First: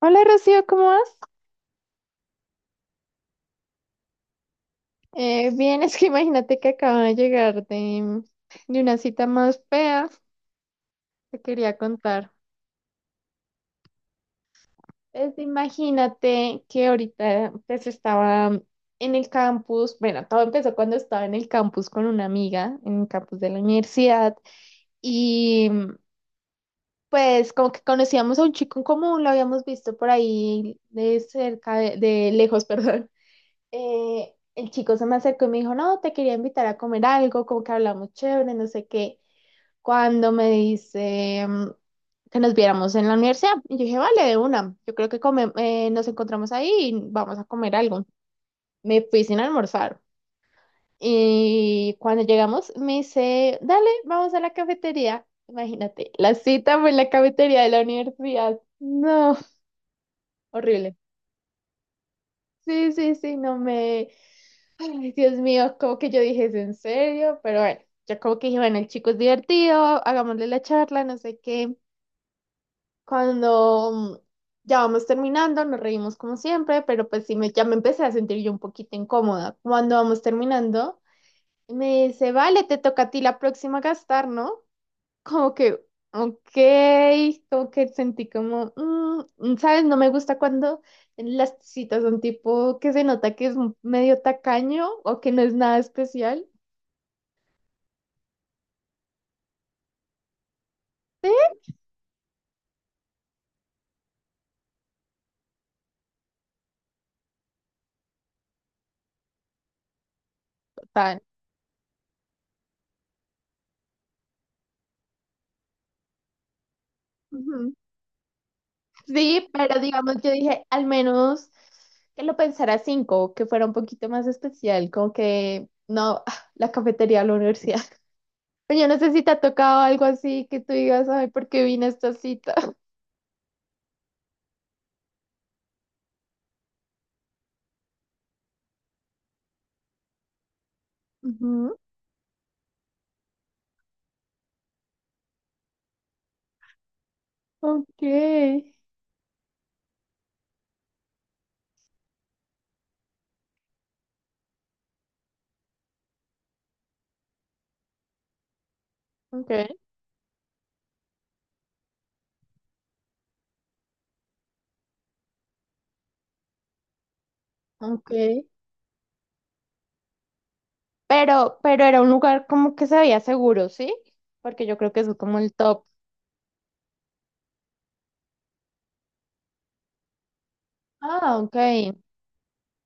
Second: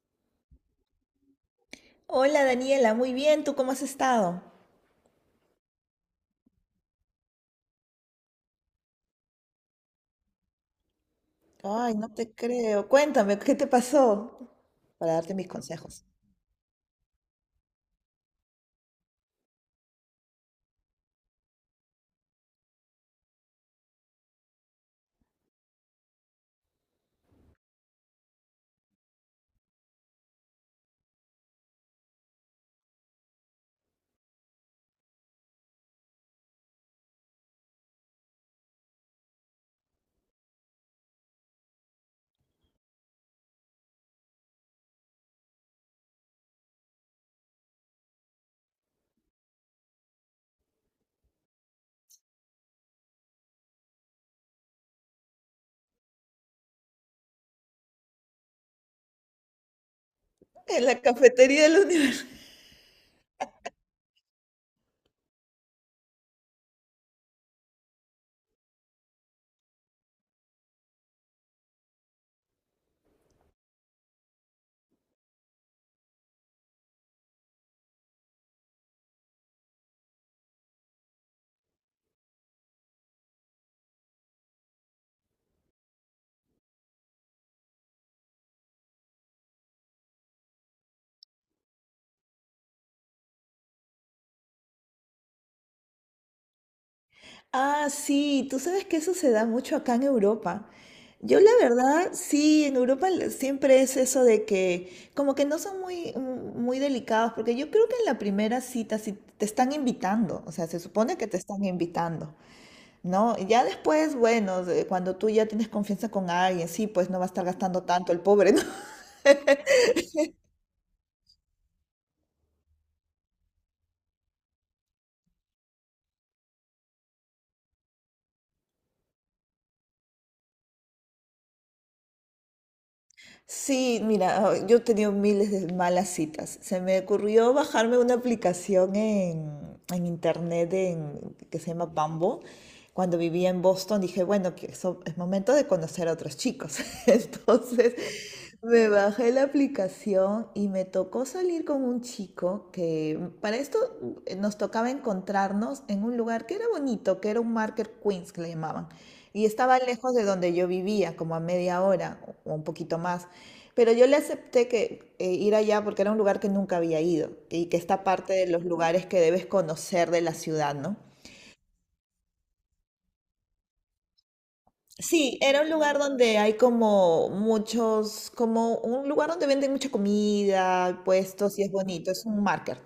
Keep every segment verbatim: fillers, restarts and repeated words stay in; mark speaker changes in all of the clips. Speaker 1: Hola Rocío, ¿cómo vas?
Speaker 2: Hola Daniela, muy bien, ¿tú cómo has estado?
Speaker 1: Eh, bien, es que imagínate que acabo de llegar de, de una cita más fea, te quería
Speaker 2: Ay, no
Speaker 1: contar.
Speaker 2: te creo. Cuéntame, ¿qué te pasó? Para darte
Speaker 1: Pues
Speaker 2: mis consejos.
Speaker 1: imagínate que ahorita pues estaba en el campus, bueno, todo empezó cuando estaba en el campus con una amiga, en el campus de la universidad, y pues como que conocíamos a un chico en común, lo habíamos visto por ahí de cerca, de de lejos, perdón. Eh, el chico se me acercó y me dijo, no, te quería invitar a comer algo, como que hablamos chévere, no sé qué. Cuando me dice mm, que nos viéramos en la universidad, y yo dije, vale, de una, yo creo que come- eh, nos encontramos ahí y vamos a comer algo. Me fui sin almorzar. Y cuando llegamos, me dice, dale, vamos a la cafetería. Imagínate, la cita fue en la cafetería de la universidad. No,
Speaker 2: En
Speaker 1: horrible.
Speaker 2: la cafetería de la universidad.
Speaker 1: Sí, sí, sí, no me... Ay, Dios mío, como que yo dije, ¿es en serio? Pero bueno, ya como que dije, bueno, el chico es divertido, hagámosle la charla, no sé qué. Cuando mm, ya vamos terminando, nos reímos como siempre, pero pues sí, me, ya me empecé a sentir yo un poquito incómoda. Cuando vamos terminando, me dice, vale, te toca a ti la próxima gastar, ¿no? Como que, ok, como que sentí como, mm, ¿sabes? No me gusta cuando... Las citas son tipo que se nota que es un medio tacaño o que no es nada especial.
Speaker 2: Ah, sí, tú sabes que eso se da mucho acá en Europa.
Speaker 1: Sí,
Speaker 2: Yo la verdad, sí, en Europa le- siempre es eso de que como que no son muy, mm, muy delicados, porque yo creo que en la primera cita, si te están invitando, o sea, se supone
Speaker 1: tal.
Speaker 2: que te están invitando. ¿No? Y ya después, bueno, de- cuando tú ya tienes confianza con alguien, sí, pues no va a estar
Speaker 1: Ujú.
Speaker 2: gastando tanto el pobre, ¿no?
Speaker 1: Sí, pero digamos, yo dije, al menos que lo pensara cinco, que fuera un poquito más especial, como que no, ah, la cafetería de la universidad. Pero yo no sé si te ha tocado algo así que tú digas, ay, ¿por qué vine a esta cita?
Speaker 2: Sí, mira, yo he tenido miles de malas citas. Se me ocurrió bajarme una aplicación en, en internet en- que se
Speaker 1: Ujú.
Speaker 2: llama Bumble cuando vivía en Boston. Dije, bueno, que eso es momento de conocer a otros chicos. Entonces
Speaker 1: Ok,
Speaker 2: me bajé la aplicación y me tocó salir con un chico que para esto eh, nos tocaba encontrarnos en un lugar que era bonito, que era un Market Queens que le llamaban. Y
Speaker 1: ok.
Speaker 2: estaba lejos de donde yo vivía, como a media hora o un poquito más. Pero yo le acepté que eh, ir allá porque era un lugar que nunca había ido y que está
Speaker 1: Ok.
Speaker 2: parte de los lugares que debes conocer de la ciudad, ¿no?
Speaker 1: Pero, pero era un lugar como que se veía seguro, ¿sí? Porque yo creo que eso es
Speaker 2: Sí,
Speaker 1: como el
Speaker 2: era un
Speaker 1: top.
Speaker 2: lugar donde hay como muchos, como un lugar donde venden mucha comida,
Speaker 1: Ah, ok.
Speaker 2: puestos y es bonito, es un market.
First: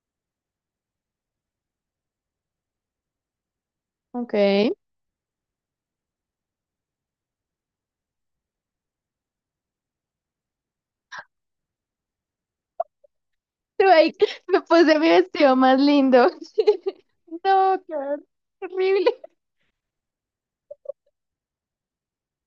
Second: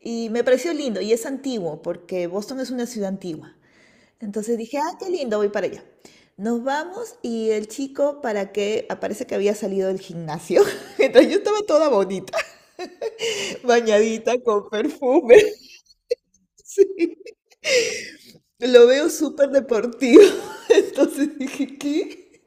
Speaker 2: Y me pareció lindo y es antiguo porque Boston es una ciudad antigua.
Speaker 1: Ok.
Speaker 2: Entonces dije, ah, qué lindo, voy para allá. Nos vamos y el chico para que aparece que había salido del gimnasio. Entonces yo estaba toda bonita,
Speaker 1: Tú ahí,
Speaker 2: bañadita
Speaker 1: me
Speaker 2: con
Speaker 1: puse mi
Speaker 2: perfume.
Speaker 1: vestido más lindo. No, qué
Speaker 2: Lo veo
Speaker 1: horrible.
Speaker 2: súper deportivo. Entonces dije, ¿qué?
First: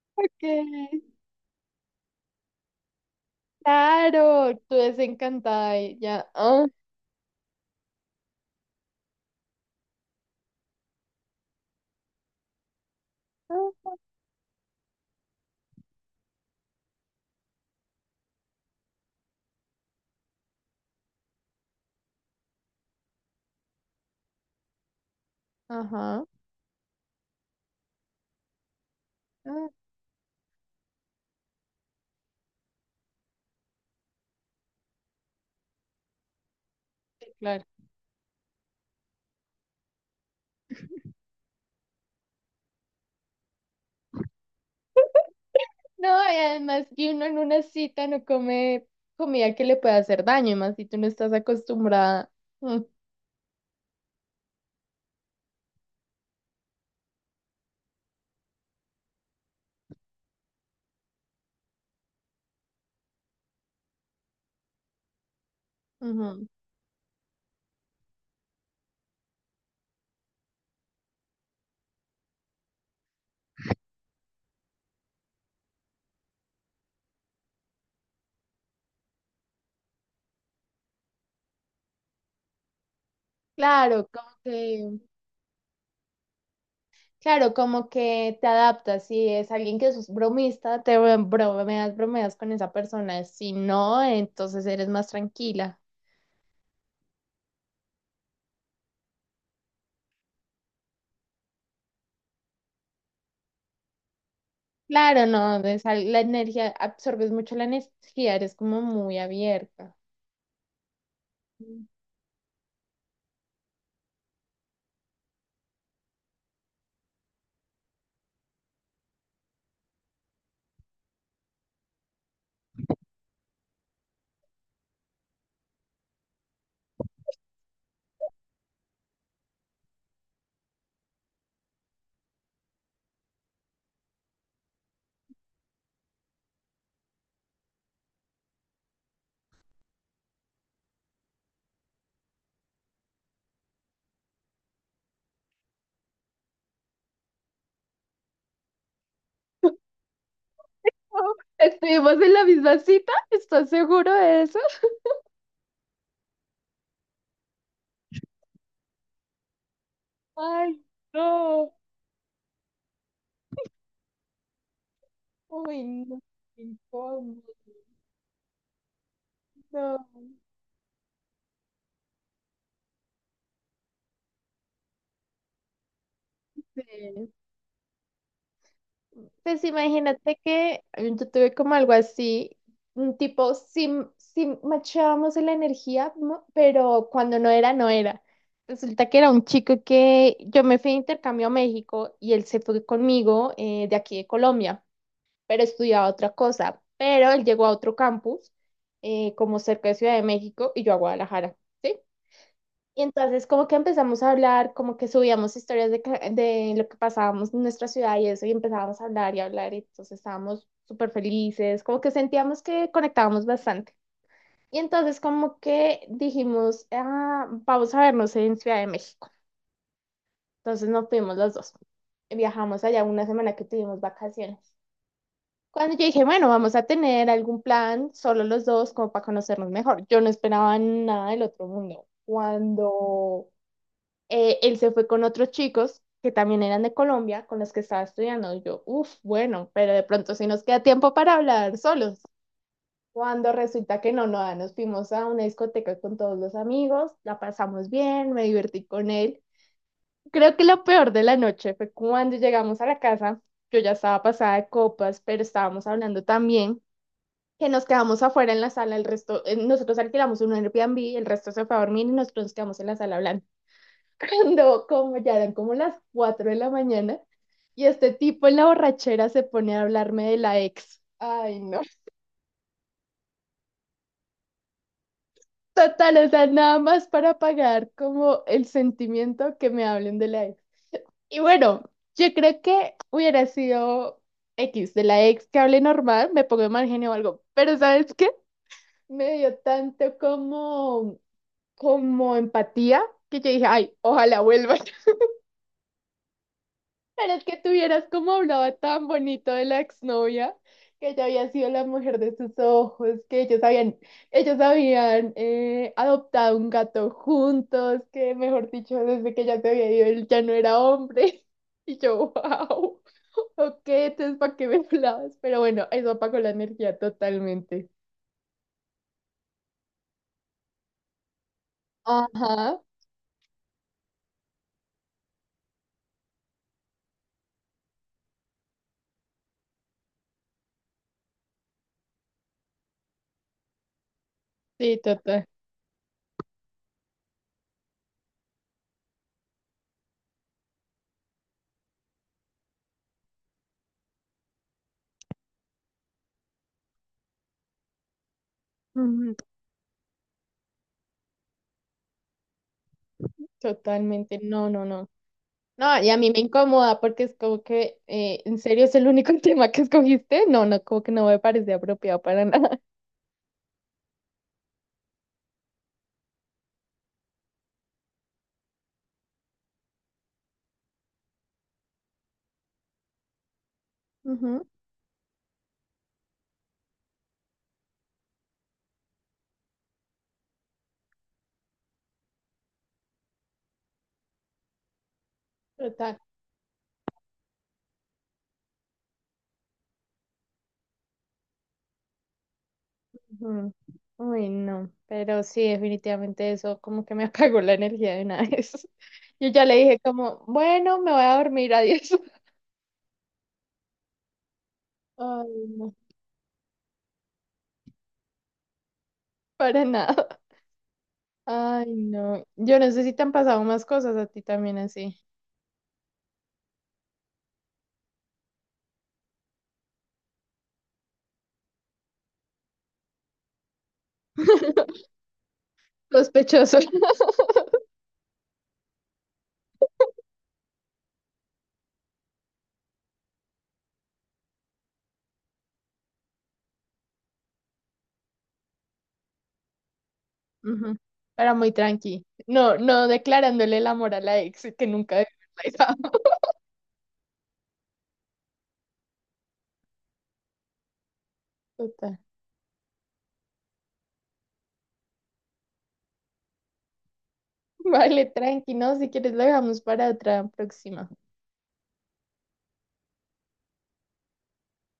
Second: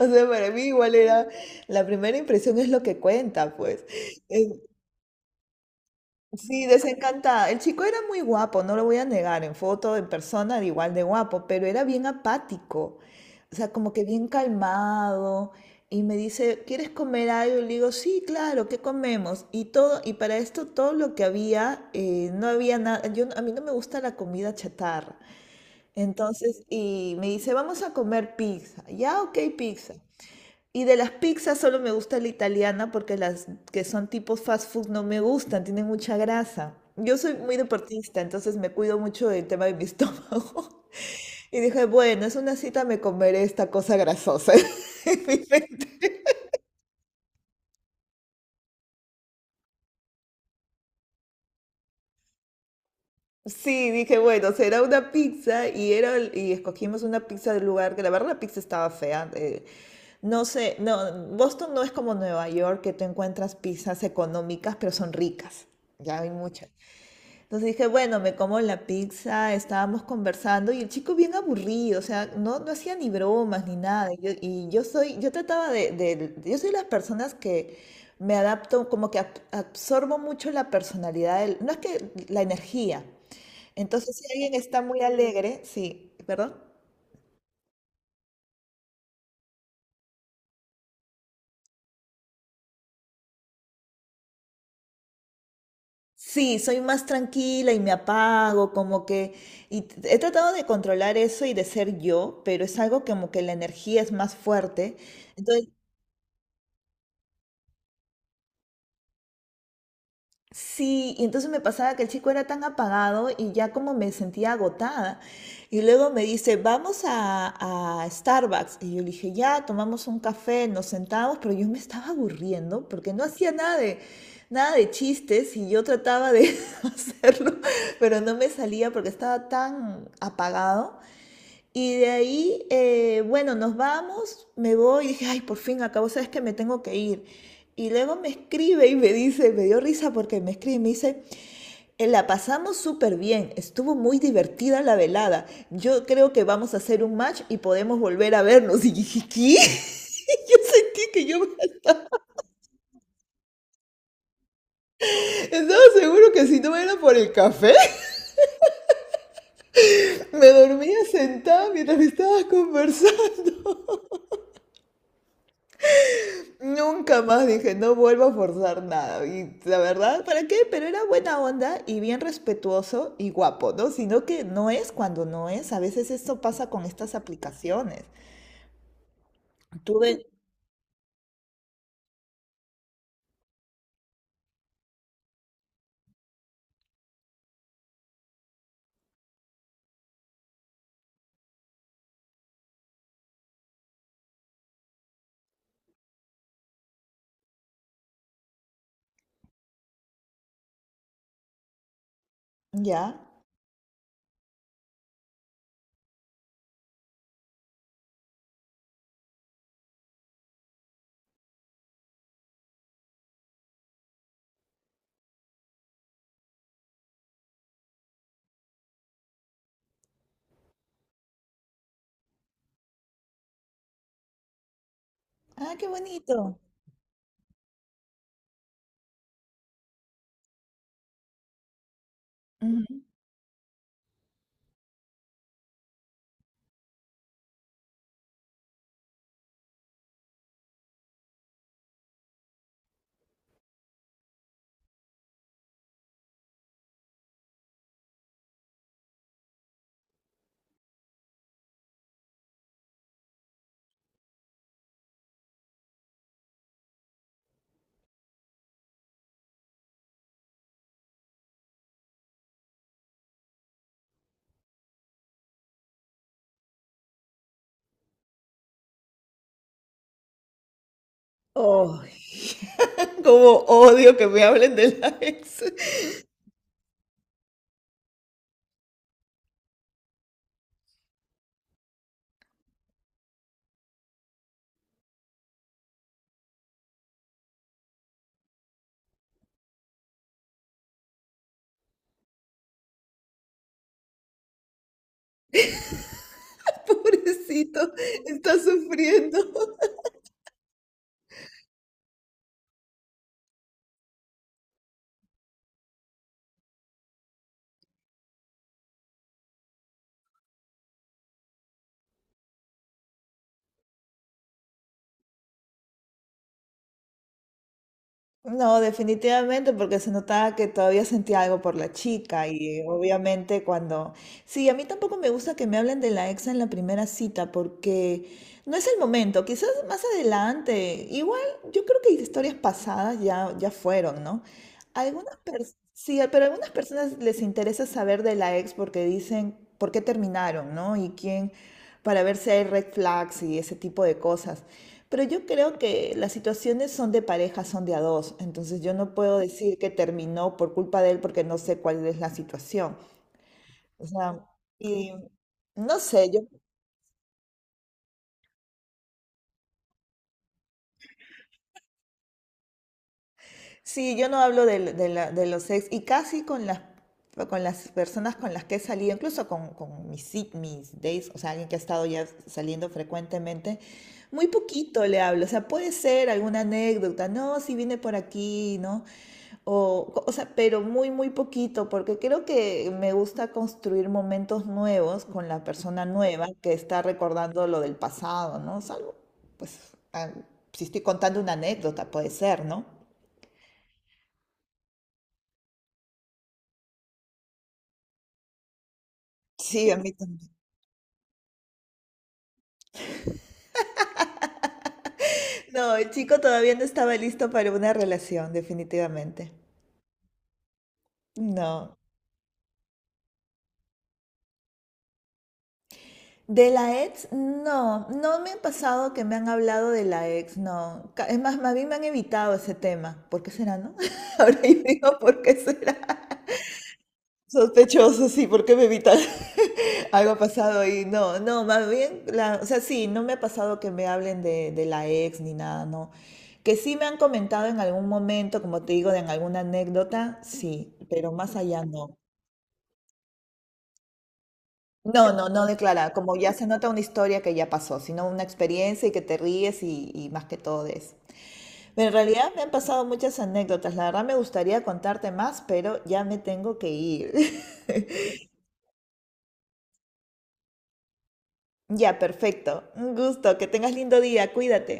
Speaker 2: O sea,
Speaker 1: Ok,
Speaker 2: para mí igual era, la primera impresión es lo que cuenta, pues. Eh,
Speaker 1: claro, tú desencantada y ya.
Speaker 2: sí,
Speaker 1: Ah,
Speaker 2: desencantada. El chico era muy guapo, no lo voy a negar, en foto, en persona, era igual de guapo, pero era bien apático, o sea,
Speaker 1: ah,
Speaker 2: como que bien calmado. Y me dice, ¿quieres comer algo? Y le digo, sí, claro, ¿qué comemos? Y todo, y para esto todo lo que había, eh, no había nada, yo, a mí no me gusta la comida chatarra.
Speaker 1: ajá,
Speaker 2: Entonces, y me dice, vamos a comer pizza. Ya, ok,
Speaker 1: ah,
Speaker 2: pizza. Y de las pizzas solo me gusta la italiana porque las que son tipo fast food no me gustan, tienen mucha grasa. Yo
Speaker 1: sí,
Speaker 2: soy muy
Speaker 1: claro.
Speaker 2: deportista, entonces me cuido mucho del tema de mi estómago. Y dije, bueno, es una cita, me comeré esta cosa grasosa. en mi mente.
Speaker 1: No, y además que uno en una cita no come comida que le pueda hacer daño, y más si tú no estás acostumbrada. Mm,
Speaker 2: Sí, dije, bueno, será una pizza y, era, el- y escogimos una pizza del lugar, que la verdad la pizza estaba fea. Eh, no sé, no, Boston no es como Nueva York, que tú encuentras pizzas económicas, pero son ricas. Ya hay
Speaker 1: ujú.
Speaker 2: muchas. Entonces dije, bueno, me como la pizza, estábamos conversando y el chico bien aburrido, o sea, no, no hacía ni bromas ni nada. Y yo, y yo soy, yo trataba de, de- yo soy de las personas que me adapto, como que ab- absorbo mucho la personalidad, del- no es que la energía.
Speaker 1: Claro,
Speaker 2: Entonces,
Speaker 1: como
Speaker 2: si alguien está
Speaker 1: que
Speaker 2: muy alegre, sí, ¿perdón?
Speaker 1: claro, como que te adaptas. Si es alguien que es bromista, te bromeas, bromeas con esa persona. Si no, entonces eres más tranquila.
Speaker 2: Sí, soy más tranquila y me apago, como que, y t- he tratado de controlar eso y de ser yo, pero es algo como que la energía es más fuerte.
Speaker 1: Claro, no,
Speaker 2: Entonces
Speaker 1: es al- la energía, absorbes mucho la energía, eres como muy abierta.
Speaker 2: sí, y entonces me
Speaker 1: Mm.
Speaker 2: pasaba que el chico era tan apagado y ya como me sentía agotada. Y luego me dice, vamos a, a Starbucks. Y yo le dije, ya, tomamos un café, nos sentamos, pero yo me estaba aburriendo porque no hacía nada de, nada de chistes y yo trataba de hacerlo, pero no me salía porque estaba tan apagado. Y de ahí, eh, bueno, nos vamos, me voy y dije, ay, por fin acabo, sabes que me tengo que ir. Y luego me escribe y me dice, me dio risa porque me escribe y me dice, "Eh, la pasamos súper bien, estuvo muy divertida la velada, yo creo que vamos a hacer un match y podemos volver a vernos." Y dije, ¿qué? Yo sentí que
Speaker 1: Oh,
Speaker 2: yo
Speaker 1: ¿estuvimos en la misma cita? ¿Estás seguro de eso?
Speaker 2: estaba seguro que si no era por el café, me
Speaker 1: Ay,
Speaker 2: dormía sentada
Speaker 1: no.
Speaker 2: mientras me estabas conversando.
Speaker 1: Uy, no, qué
Speaker 2: Nunca
Speaker 1: incómodo.
Speaker 2: más dije, no vuelvo a forzar nada. Y la
Speaker 1: No.
Speaker 2: verdad, ¿para qué? Pero era buena onda y bien respetuoso y guapo, ¿no? Sino que no es cuando no es. A veces esto pasa con estas
Speaker 1: Sí.
Speaker 2: aplicaciones.
Speaker 1: Pues
Speaker 2: Tuve,
Speaker 1: imagínate que yo tuve como algo así, un tipo, sí, sí machábamos en la energía, mo- pero cuando no era, no era. Resulta que era un chico que yo me fui de intercambio a México y él se fue conmigo eh, de aquí de Colombia, pero estudiaba otra cosa. Pero él llegó a otro campus, eh, como cerca de Ciudad de México, y yo a Guadalajara. ¿Sí? Y
Speaker 2: ya.
Speaker 1: entonces como que empezamos a hablar, como que subíamos historias de, ca- de lo que pasábamos en nuestra ciudad y eso, y empezábamos a hablar y hablar, y entonces estábamos súper felices, como que sentíamos que conectábamos bastante. Y entonces como que dijimos, "Ah, vamos a vernos en Ciudad de México". Entonces nos fuimos los dos. Y viajamos allá una semana que tuvimos vacaciones.
Speaker 2: Ah, qué
Speaker 1: Cuando yo dije, bueno,
Speaker 2: bonito.
Speaker 1: vamos a tener algún plan, solo los dos, como para conocernos mejor. Yo no esperaba nada del otro mundo.
Speaker 2: Ujú.
Speaker 1: Cuando eh, él se fue con otros chicos que también eran de Colombia, con los que estaba estudiando. Y yo, uff, bueno, pero de pronto sí nos queda tiempo para hablar solos. Cuando resulta que no, no, ah, nos fuimos a una discoteca con todos los amigos, la pasamos bien, me divertí con él. Creo que lo peor de la noche fue cuando llegamos a la casa, yo ya estaba pasada de copas, pero estábamos hablando también, que nos quedamos afuera en la sala, el resto, eh, nosotros alquilamos un Airbnb, el resto se fue a dormir y nosotros nos quedamos en la sala hablando cuando como ya eran como las cuatro de la mañana y este tipo en la borrachera se pone a hablarme de la ex. Ay, no.
Speaker 2: Oh, como odio que me hablen de la ex.
Speaker 1: Total, o sea, nada más para pagar como el sentimiento que me hablen de la ex. Y bueno, yo creo que hubiera sido X de la ex que hable normal, me pongo de mal genio o algo, pero ¿sabes qué? Me dio tanto como, como empatía que yo dije, ay, ojalá vuelva. Pero es que
Speaker 2: Pobrecito,
Speaker 1: tuvieras como
Speaker 2: está
Speaker 1: hablaba tan bonito de
Speaker 2: sufriendo.
Speaker 1: la exnovia, que ella había sido la mujer de sus ojos, que ellos habían, ellos habían eh, adoptado un gato juntos, que mejor dicho, desde que ella se había ido, él ya no era hombre. Y yo, wow, ok, entonces ¿para qué me hablabas? Pero bueno, eso apagó la energía totalmente.
Speaker 2: No, definitivamente, porque se notaba que todavía sentía algo por la chica
Speaker 1: Ajá,
Speaker 2: y eh, obviamente cuando... Sí, a mí tampoco me gusta que me hablen de la ex en la primera cita porque no es el momento, quizás más adelante. Igual yo creo que historias pasadas ya, ya fueron, ¿no?
Speaker 1: sí,
Speaker 2: Algunas
Speaker 1: total.
Speaker 2: personas, sí, pero a algunas personas les interesa saber de la ex porque dicen por qué terminaron, ¿no? Y quién, para ver si hay red flags y ese tipo de cosas. Pero yo creo que las situaciones son de pareja, son de a dos, entonces yo no
Speaker 1: Ujú,
Speaker 2: puedo decir que terminó por culpa de él porque no sé cuál es la situación. O
Speaker 1: totalmente,
Speaker 2: sea,
Speaker 1: no, no, no.
Speaker 2: y no
Speaker 1: No, y a mí
Speaker 2: sé,
Speaker 1: me
Speaker 2: yo
Speaker 1: incomoda porque es como que, eh, ¿en serio es el único tema que escogiste? No, no, como que no me parece apropiado para nada.
Speaker 2: sí, yo no hablo del- de, la- de los ex y casi con las, con las personas con las que he salido, incluso con, con mis, ci- mis dates, o sea, alguien que ha estado ya saliendo frecuentemente, muy
Speaker 1: Ujú,
Speaker 2: poquito le hablo, o sea, puede ser alguna anécdota, no, si viene por aquí, ¿no? O, co- o sea, pero muy, muy poquito, porque creo que me gusta construir momentos nuevos con la persona
Speaker 1: total.
Speaker 2: nueva que está recordando lo del pasado, ¿no? Salvo, pues, ah, si estoy contando una anécdota, puede ser, ¿no?
Speaker 1: Ujú. Uy, no, pero sí, definitivamente eso como que me apagó la energía de una vez. Yo ya le
Speaker 2: Sí, a
Speaker 1: dije
Speaker 2: mí
Speaker 1: como,
Speaker 2: también.
Speaker 1: bueno, me voy a dormir, adiós. Ay, no,
Speaker 2: No, el chico todavía no estaba listo para una relación, definitivamente.
Speaker 1: para nada. Ay,
Speaker 2: No.
Speaker 1: no. Yo no sé si te han pasado más cosas a ti también así.
Speaker 2: De la ex, no, no me han pasado que me han hablado de la ex, no. Ca- Es más, más bien me han evitado ese tema. ¿Por qué será, no? Ahora yo digo, ¿por qué será?
Speaker 1: Sospechoso.
Speaker 2: Sospechoso, sí, porque me evitan algo ha pasado y no, no, más bien, la, o sea, sí, no me ha pasado que me hablen de, de la ex ni nada, no. Que sí me han comentado en algún momento, como te digo, de en alguna anécdota,
Speaker 1: Ujú.
Speaker 2: sí, pero
Speaker 1: Era
Speaker 2: más
Speaker 1: muy
Speaker 2: allá no.
Speaker 1: tranqui. No, no declarándole el amor a la ex que nunca
Speaker 2: No, no, no declara, como ya se nota una historia que ya pasó, sino una experiencia y que te ríes y, y más que todo de eso. Pero en
Speaker 1: total.
Speaker 2: realidad me han pasado muchas anécdotas, la verdad me gustaría contarte más, pero ya me tengo que ir.
Speaker 1: Vale, tranqui, ¿no? Si quieres lo dejamos para otra próxima.
Speaker 2: Ya, perfecto. Un gusto. Que tengas lindo día. Cuídate.